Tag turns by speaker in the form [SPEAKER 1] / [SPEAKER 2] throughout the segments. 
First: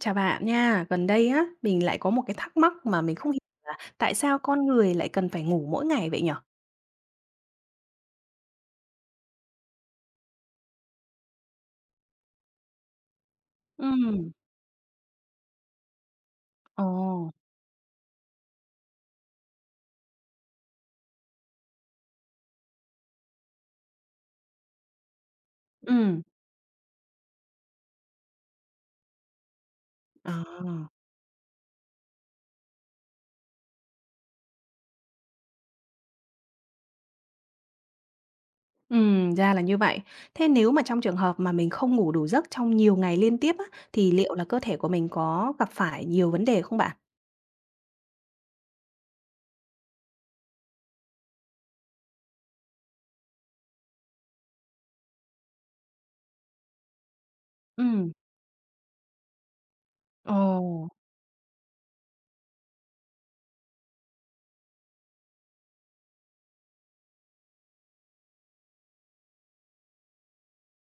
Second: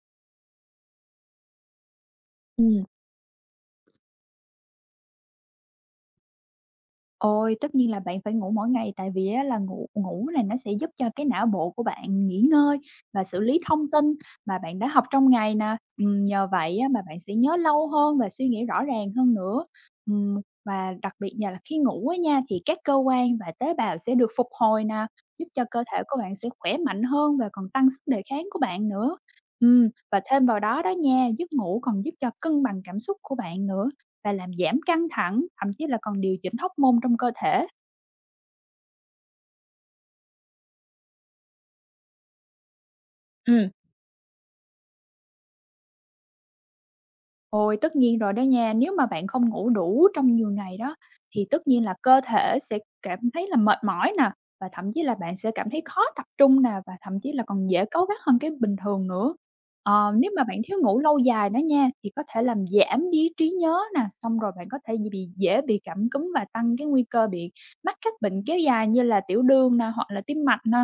[SPEAKER 1] Chào bạn nha. Gần đây á, mình lại có một cái thắc mắc
[SPEAKER 2] Ừm,
[SPEAKER 1] mà mình không hiểu là tại sao con người lại cần phải ngủ mỗi ngày vậy nhở?
[SPEAKER 2] Ôi, tất nhiên là bạn phải ngủ mỗi ngày tại vì á là ngủ ngủ là nó sẽ giúp cho cái não bộ của bạn nghỉ ngơi và xử lý thông tin
[SPEAKER 1] Ừm,
[SPEAKER 2] mà bạn đã học trong ngày nè, nhờ vậy
[SPEAKER 1] ồ,
[SPEAKER 2] á mà bạn sẽ nhớ lâu hơn và suy nghĩ rõ ràng hơn nữa. Và đặc biệt nha là khi ngủ á nha thì các cơ quan và tế bào sẽ được phục hồi nè, giúp cho cơ thể của
[SPEAKER 1] ừm,
[SPEAKER 2] bạn sẽ khỏe mạnh hơn và còn tăng sức đề kháng của bạn nữa. Và
[SPEAKER 1] à,
[SPEAKER 2] thêm vào đó đó nha, giấc ngủ còn giúp cho cân bằng cảm xúc của bạn nữa. Và làm giảm căng thẳng, thậm chí là còn điều chỉnh hóc môn trong cơ thể.
[SPEAKER 1] ra là như vậy. Thế nếu mà trong trường hợp mà mình không ngủ đủ giấc trong nhiều ngày liên tiếp á,
[SPEAKER 2] Ừ.
[SPEAKER 1] thì liệu là cơ thể của mình có gặp phải nhiều vấn đề không bạn?
[SPEAKER 2] Ôi, tất nhiên rồi đó nha, nếu mà bạn không ngủ đủ trong nhiều ngày đó, thì tất nhiên là cơ thể sẽ cảm thấy là mệt mỏi nè, và thậm chí là bạn sẽ cảm thấy khó tập trung nè, và thậm chí là còn dễ cáu
[SPEAKER 1] Ừm,
[SPEAKER 2] gắt hơn cái bình thường nữa. Ờ, nếu mà bạn thiếu
[SPEAKER 1] ồ,
[SPEAKER 2] ngủ lâu dài đó nha, thì có thể làm giảm đi trí nhớ nè, xong rồi bạn có thể bị dễ bị cảm cúm và tăng cái nguy cơ bị mắc các bệnh kéo dài như là tiểu đường nè, hoặc là tim mạch nè.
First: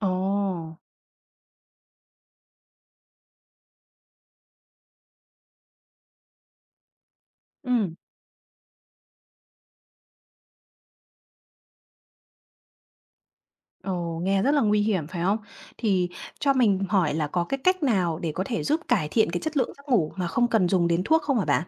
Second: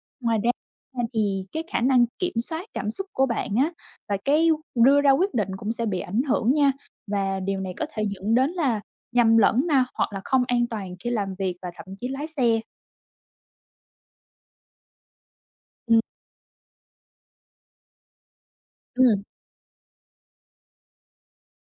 [SPEAKER 1] ồ,
[SPEAKER 2] Ngoài ra nha thì cái khả năng kiểm soát cảm xúc của bạn á, và cái đưa ra quyết định cũng sẽ bị ảnh hưởng nha, và điều này có
[SPEAKER 1] ừm.
[SPEAKER 2] thể dẫn đến là nhầm lẫn nè, hoặc là không an toàn khi làm việc và thậm chí lái xe.
[SPEAKER 1] Ồ, nghe rất là nguy hiểm phải không?
[SPEAKER 2] Ừm,
[SPEAKER 1] Thì cho mình hỏi là có cái cách nào để có thể giúp cải
[SPEAKER 2] ừm.
[SPEAKER 1] thiện cái chất lượng giấc ngủ mà không cần dùng đến thuốc không hả bạn?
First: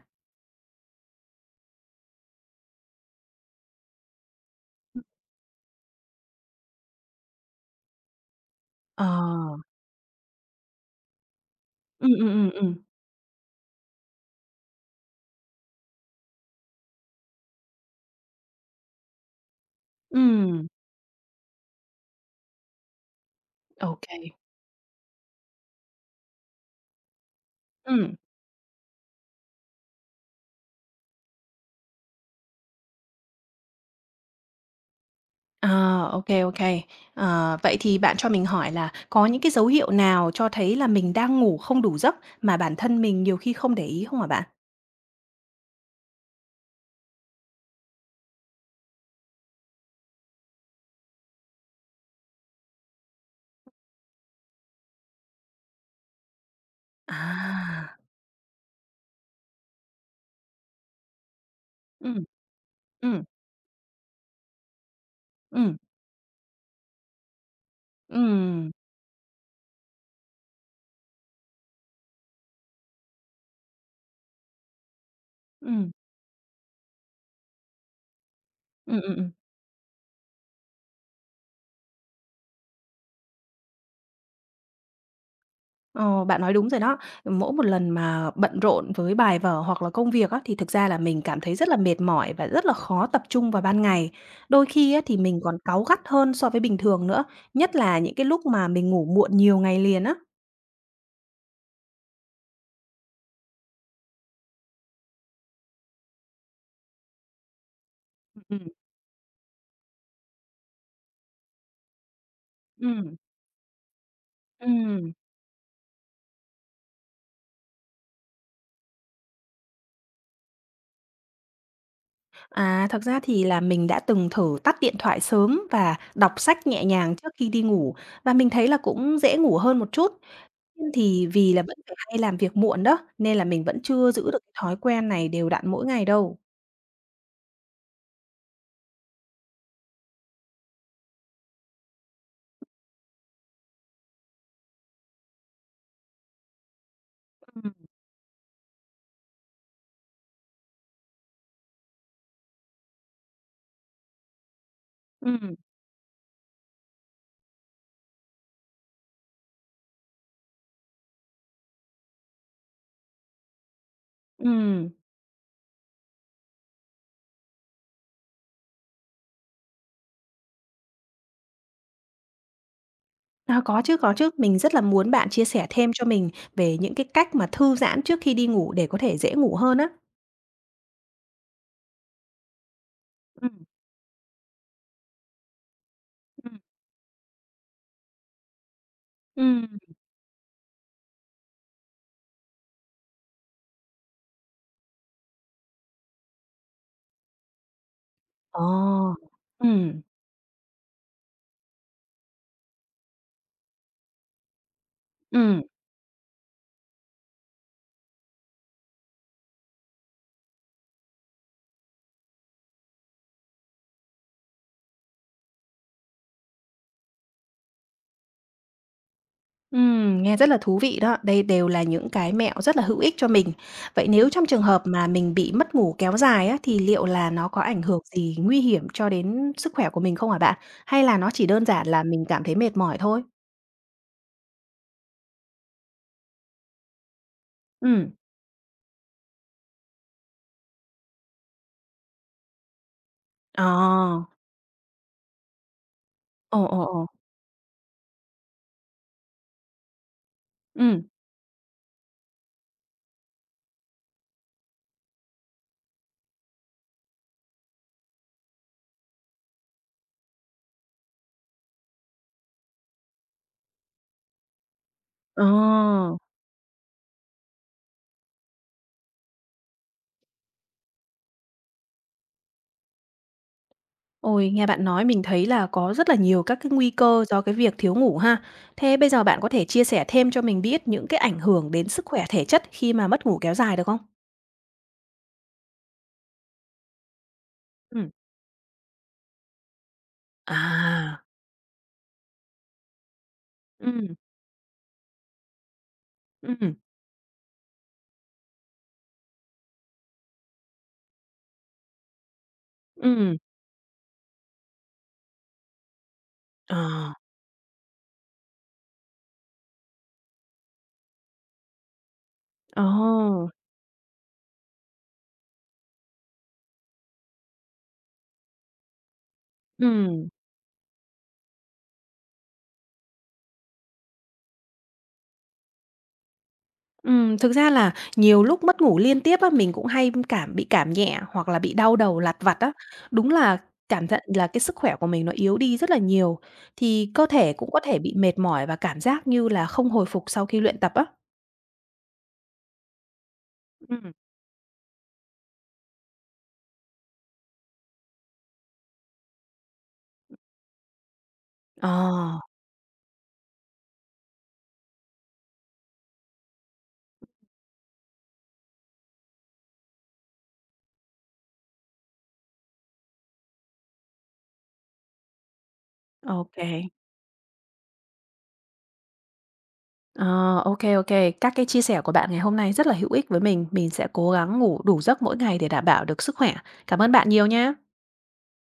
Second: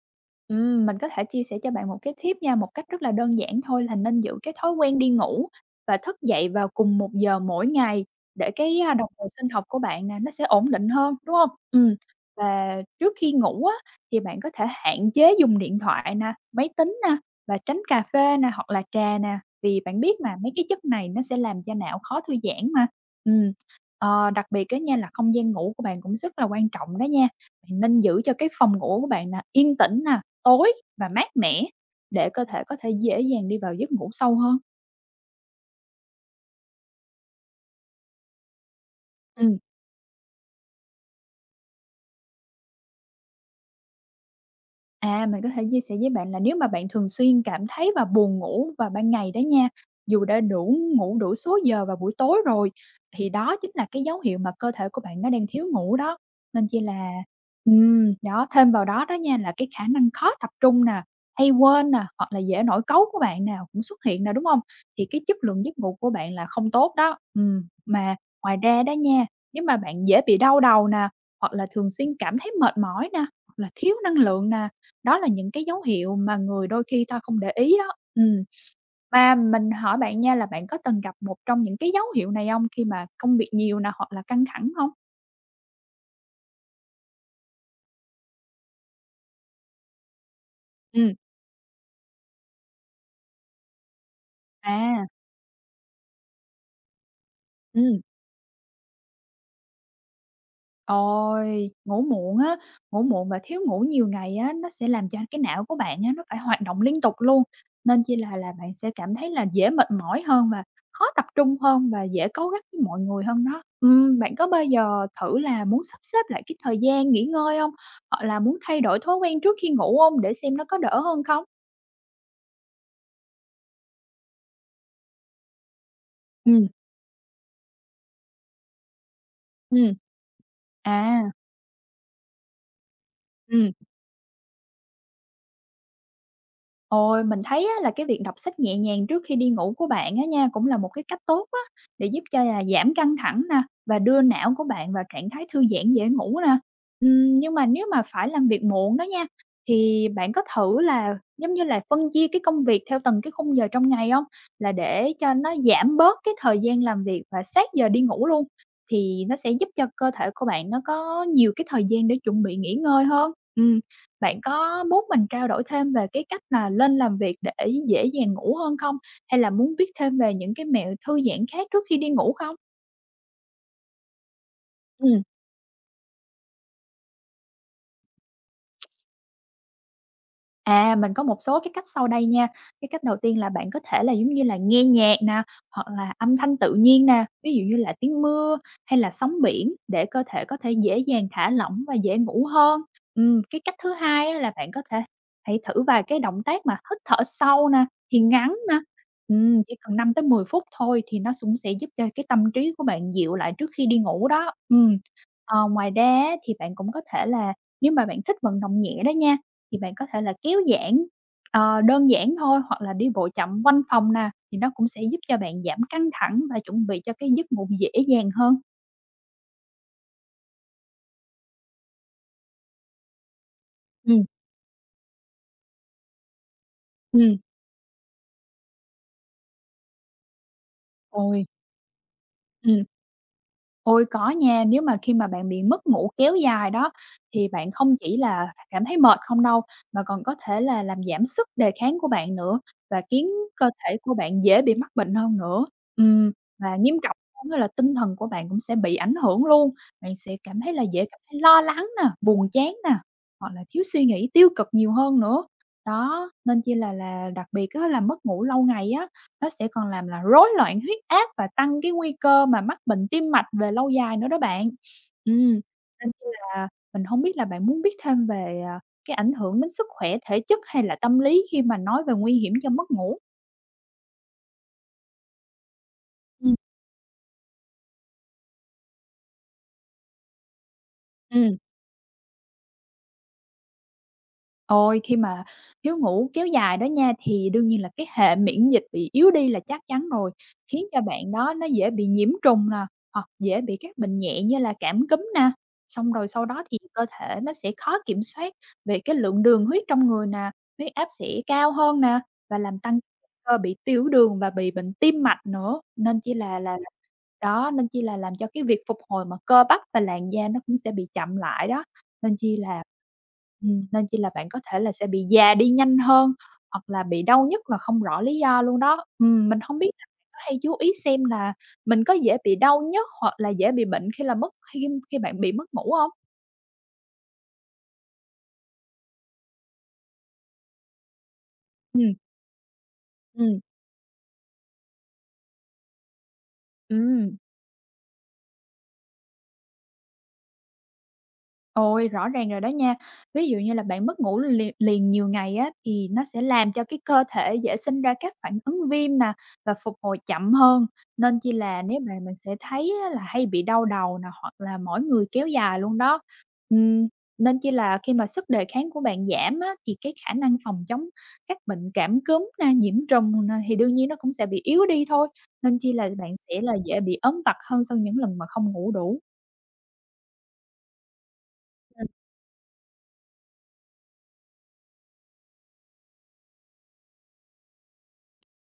[SPEAKER 2] Mình có thể chia sẻ cho bạn một cái tip nha, một cách rất là đơn giản thôi là nên giữ cái thói quen đi ngủ và thức dậy vào cùng một giờ mỗi ngày để cái,
[SPEAKER 1] Ờ.
[SPEAKER 2] đồng hồ sinh học của bạn nè, nó sẽ ổn định hơn, đúng không?
[SPEAKER 1] Ừm, ừm, ừm, ừm.
[SPEAKER 2] Và trước khi ngủ á, thì bạn có thể hạn chế dùng điện thoại nè, máy tính nè và tránh cà phê nè, hoặc là trà nè, vì bạn biết mà mấy cái
[SPEAKER 1] Ừm,
[SPEAKER 2] chất này nó sẽ làm cho não khó thư giãn mà. Ừm,
[SPEAKER 1] ô kê.
[SPEAKER 2] Đặc biệt á nha là không gian ngủ của bạn cũng rất là quan trọng đó nha, bạn nên
[SPEAKER 1] Ừm,
[SPEAKER 2] giữ cho cái phòng ngủ của bạn nè yên tĩnh nè, tối và mát mẻ để cơ thể có thể dễ dàng đi vào giấc ngủ sâu hơn.
[SPEAKER 1] ờ, ô kê, ô kê. Ờ, vậy thì bạn cho mình hỏi là có những cái
[SPEAKER 2] Ừm.
[SPEAKER 1] dấu hiệu nào cho thấy là mình đang ngủ không đủ giấc mà bản thân mình nhiều khi không để ý không hả bạn?
[SPEAKER 2] À, mình có thể chia sẻ với bạn là nếu mà bạn thường xuyên cảm thấy và buồn ngủ vào ban ngày đó nha, dù đã ngủ đủ số giờ vào buổi tối rồi, thì đó chính là cái dấu hiệu mà cơ thể của bạn nó đang thiếu ngủ đó. Nên chỉ là
[SPEAKER 1] À,
[SPEAKER 2] đó, thêm vào đó đó nha là cái khả năng khó tập trung nè, hay quên nè,
[SPEAKER 1] ừm,
[SPEAKER 2] hoặc là dễ nổi cáu của
[SPEAKER 1] ừm,
[SPEAKER 2] bạn nào cũng xuất hiện nè, đúng không? Thì cái chất lượng
[SPEAKER 1] ừm, ừm,
[SPEAKER 2] giấc ngủ của bạn là không tốt đó. Mà ngoài
[SPEAKER 1] ừm,
[SPEAKER 2] ra đó nha, nếu mà bạn dễ bị đau đầu nè, hoặc là thường xuyên cảm thấy mệt mỏi nè, hoặc là thiếu năng lượng nè, đó là những cái dấu
[SPEAKER 1] ừm,
[SPEAKER 2] hiệu mà người đôi khi ta không để ý đó.
[SPEAKER 1] ừm.
[SPEAKER 2] Mà mình hỏi bạn nha là bạn có từng gặp một trong những cái dấu hiệu này không khi mà công việc nhiều nè, hoặc là căng thẳng không?
[SPEAKER 1] Ờ, bạn nói đúng rồi đó. Mỗi một lần mà bận rộn với bài vở hoặc là công việc á, thì thực ra là
[SPEAKER 2] Ừm,
[SPEAKER 1] mình cảm thấy rất là mệt mỏi và rất là khó tập trung vào ban ngày. Đôi khi á,
[SPEAKER 2] à,
[SPEAKER 1] thì mình còn cáu gắt hơn so với bình thường nữa, nhất là
[SPEAKER 2] ừm.
[SPEAKER 1] những cái lúc mà mình ngủ muộn nhiều ngày liền á.
[SPEAKER 2] Ôi, ngủ muộn và thiếu ngủ nhiều ngày á, nó sẽ làm cho cái não của bạn á, nó phải hoạt động liên tục luôn, nên chỉ là
[SPEAKER 1] Ừm,
[SPEAKER 2] bạn sẽ cảm thấy là dễ mệt mỏi hơn và khó tập trung hơn và dễ cáu gắt với mọi
[SPEAKER 1] ừm.
[SPEAKER 2] người hơn đó. Bạn có bao giờ
[SPEAKER 1] Ừm,
[SPEAKER 2] thử là muốn sắp xếp lại cái thời gian nghỉ ngơi không? Hoặc là muốn thay đổi thói quen trước khi ngủ không để xem nó có đỡ hơn không?
[SPEAKER 1] à, thật ra thì là mình đã từng thử tắt điện thoại sớm và đọc
[SPEAKER 2] Ừm,
[SPEAKER 1] sách nhẹ nhàng trước khi đi ngủ và mình thấy là cũng dễ ngủ hơn một
[SPEAKER 2] ừm,
[SPEAKER 1] chút. Nhiên
[SPEAKER 2] à,
[SPEAKER 1] thì vì là vẫn phải hay làm việc muộn đó, nên là mình
[SPEAKER 2] ừm.
[SPEAKER 1] vẫn chưa giữ được cái thói quen này đều đặn mỗi ngày đâu.
[SPEAKER 2] Ôi, mình thấy á, là cái việc đọc sách nhẹ nhàng trước khi đi ngủ của bạn á nha, cũng là một cái cách tốt á, để giúp cho là giảm căng thẳng nè, và đưa não của bạn vào trạng thái thư giãn dễ ngủ nè. Nhưng mà
[SPEAKER 1] Ừm.
[SPEAKER 2] nếu mà phải làm việc muộn đó nha, thì bạn có thử là, giống như là, phân chia cái công việc theo từng cái khung giờ trong ngày không? Là để cho nó
[SPEAKER 1] Ừm,
[SPEAKER 2] giảm bớt cái thời gian làm việc và sát giờ đi ngủ luôn, thì nó sẽ giúp cho cơ thể của bạn nó có nhiều cái thời gian để chuẩn bị nghỉ ngơi hơn. Ừm. Bạn có
[SPEAKER 1] ừm.
[SPEAKER 2] muốn mình trao đổi thêm về cái cách là lên làm việc để dễ dàng ngủ hơn không? Hay là muốn biết thêm về những cái mẹo thư giãn khác trước khi đi ngủ không?
[SPEAKER 1] À, có chứ, có chứ. Mình rất là muốn
[SPEAKER 2] Ừm.
[SPEAKER 1] bạn chia sẻ thêm cho mình về những cái cách mà thư giãn trước khi đi ngủ để có thể dễ ngủ hơn á.
[SPEAKER 2] À, mình có một số cái cách sau đây nha. Cái cách đầu tiên là
[SPEAKER 1] Ừm,
[SPEAKER 2] bạn có thể là, giống như là, nghe nhạc nè, hoặc là âm thanh
[SPEAKER 1] ừm.
[SPEAKER 2] tự nhiên nè, ví dụ như là tiếng mưa hay là sóng
[SPEAKER 1] Ừm.
[SPEAKER 2] biển để cơ thể có thể dễ dàng thả lỏng và dễ ngủ hơn. Cái cách thứ hai á là bạn có thể hãy thử vài cái động tác mà hít thở sâu nè, thì ngắn
[SPEAKER 1] Ờ.
[SPEAKER 2] nè, chỉ cần
[SPEAKER 1] Ừm,
[SPEAKER 2] 5 tới 10 phút thôi thì nó cũng sẽ giúp cho cái tâm trí của bạn dịu lại trước khi đi ngủ đó. Ừm.
[SPEAKER 1] ừm.
[SPEAKER 2] Ờ, ngoài ra á thì bạn cũng có thể là nếu mà bạn thích vận động nhẹ đó nha, thì bạn có thể là kéo giãn, đơn giản thôi, hoặc là đi bộ chậm quanh phòng nè, thì nó cũng sẽ giúp cho bạn giảm căng thẳng và chuẩn bị cho cái giấc ngủ dễ dàng hơn.
[SPEAKER 1] Nghe rất là thú vị đó. Đây đều là những cái mẹo rất là hữu ích cho mình. Vậy
[SPEAKER 2] Ừ.
[SPEAKER 1] nếu trong trường hợp mà mình bị mất ngủ kéo dài á, thì liệu là
[SPEAKER 2] Ừ.
[SPEAKER 1] nó có ảnh hưởng gì nguy hiểm cho đến sức khỏe của mình không hả bạn? Hay là nó
[SPEAKER 2] Ôi,
[SPEAKER 1] chỉ đơn giản là mình cảm thấy mệt
[SPEAKER 2] ừ.
[SPEAKER 1] mỏi thôi?
[SPEAKER 2] Ôi, có nha, nếu mà khi mà bạn bị mất ngủ kéo dài đó, thì bạn không
[SPEAKER 1] Ừm.
[SPEAKER 2] chỉ là cảm thấy mệt không đâu, mà còn có thể là làm giảm sức đề kháng của bạn nữa và khiến
[SPEAKER 1] Ờ.
[SPEAKER 2] cơ thể của bạn dễ bị mắc bệnh hơn nữa. Ừm,
[SPEAKER 1] Ồ,
[SPEAKER 2] và
[SPEAKER 1] ồ,
[SPEAKER 2] nghiêm
[SPEAKER 1] ồ.
[SPEAKER 2] trọng hơn á là tinh thần của bạn cũng sẽ bị ảnh hưởng luôn, bạn sẽ cảm thấy là
[SPEAKER 1] Ừm.
[SPEAKER 2] dễ cảm thấy lo lắng nè, buồn chán nè, hoặc là thiếu suy nghĩ tiêu cực nhiều hơn nữa. Đó, nên chi là đặc biệt á là mất ngủ lâu ngày á, nó sẽ còn làm là rối loạn huyết áp và tăng cái nguy cơ mà mắc bệnh tim mạch về lâu dài nữa đó bạn.
[SPEAKER 1] Ờ.
[SPEAKER 2] Ừm, Nên chi là mình hông biết là bạn muốn biết thêm về, cái ảnh hưởng đến sức khỏe thể chất hay là tâm lý khi mà nói về nguy hiểm do mất ngủ?
[SPEAKER 1] Ôi, nghe bạn nói mình thấy là có rất là nhiều
[SPEAKER 2] Ừm.
[SPEAKER 1] các cái nguy cơ do cái việc thiếu ngủ ha. Thế bây giờ bạn có thể chia sẻ thêm cho mình biết những cái ảnh
[SPEAKER 2] Ừm.
[SPEAKER 1] hưởng đến sức khỏe thể chất khi mà mất ngủ kéo dài được không?
[SPEAKER 2] Ôi, khi mà thiếu ngủ kéo dài đó nha, thì đương nhiên là cái
[SPEAKER 1] Ừm.
[SPEAKER 2] hệ miễn dịch bị yếu đi là chắc chắn rồi, khiến cho
[SPEAKER 1] À.
[SPEAKER 2] bạn đó nó dễ bị nhiễm trùng nè, hoặc dễ bị các
[SPEAKER 1] Ừm.
[SPEAKER 2] bệnh nhẹ như là cảm cúm nè. Xong rồi sau đó
[SPEAKER 1] Ừm,
[SPEAKER 2] thì cơ thể nó sẽ khó kiểm soát về cái lượng đường huyết trong người nè, huyết áp sẽ cao hơn nè, và làm tăng
[SPEAKER 1] ừm.
[SPEAKER 2] cơ bị tiểu đường và bị bệnh tim mạch nữa. Nên chỉ là
[SPEAKER 1] Ờ.
[SPEAKER 2] đó, nên chỉ là làm cho cái việc phục hồi mà cơ bắp và làn da nó cũng sẽ bị chậm lại đó. Nên chi là
[SPEAKER 1] Ồ!
[SPEAKER 2] Nên chi là bạn có thể là sẽ bị già đi nhanh hơn, hoặc là bị đau nhức mà không rõ lý do luôn đó. Mình hông biết là bạn
[SPEAKER 1] Ừm,
[SPEAKER 2] có hay chú ý xem là mình có dễ bị đau nhức hoặc là dễ bị bệnh khi bạn bị mất ngủ hông?
[SPEAKER 1] thực ra là nhiều lúc mất ngủ liên tiếp á, mình cũng hay cảm bị cảm nhẹ hoặc là bị đau
[SPEAKER 2] Ừm,
[SPEAKER 1] đầu lặt vặt á. Đúng là
[SPEAKER 2] ừm,
[SPEAKER 1] cảm nhận là cái sức khỏe của mình nó yếu đi rất là nhiều, thì cơ
[SPEAKER 2] ừm.
[SPEAKER 1] thể cũng có thể bị mệt mỏi và cảm giác như là không hồi phục sau khi luyện tập á.
[SPEAKER 2] Ôi, rõ ràng rồi đó nha. Ví dụ như là bạn
[SPEAKER 1] Ừm.
[SPEAKER 2] mất ngủ liền liền nhiều ngày á, thì nó sẽ làm cho cái cơ thể dễ sinh ra các phản ứng viêm nè, và phục hồi chậm hơn, nên chi là
[SPEAKER 1] Ờ,
[SPEAKER 2] nếu mà mình sẽ thấy á là hay bị đau đầu nè, hoặc là mỏi người kéo dài luôn đó. Ừm, Nên chi là khi mà sức đề kháng của bạn giảm á, thì cái khả năng phòng chống các bệnh cảm cúm nè, nhiễm trùng nè, thì đương nhiên nó cũng sẽ bị yếu đi thôi, nên chi là bạn
[SPEAKER 1] ô
[SPEAKER 2] sẽ
[SPEAKER 1] kê.
[SPEAKER 2] là dễ bị ốm vặt hơn sau những lần mà không ngủ đủ.
[SPEAKER 1] Ờ, ô kê, ô kê. Các cái chia sẻ của bạn ngày hôm nay rất là hữu ích với mình. Mình sẽ cố gắng ngủ đủ giấc mỗi ngày để đảm bảo được sức khỏe. Cảm ơn bạn nhiều nha.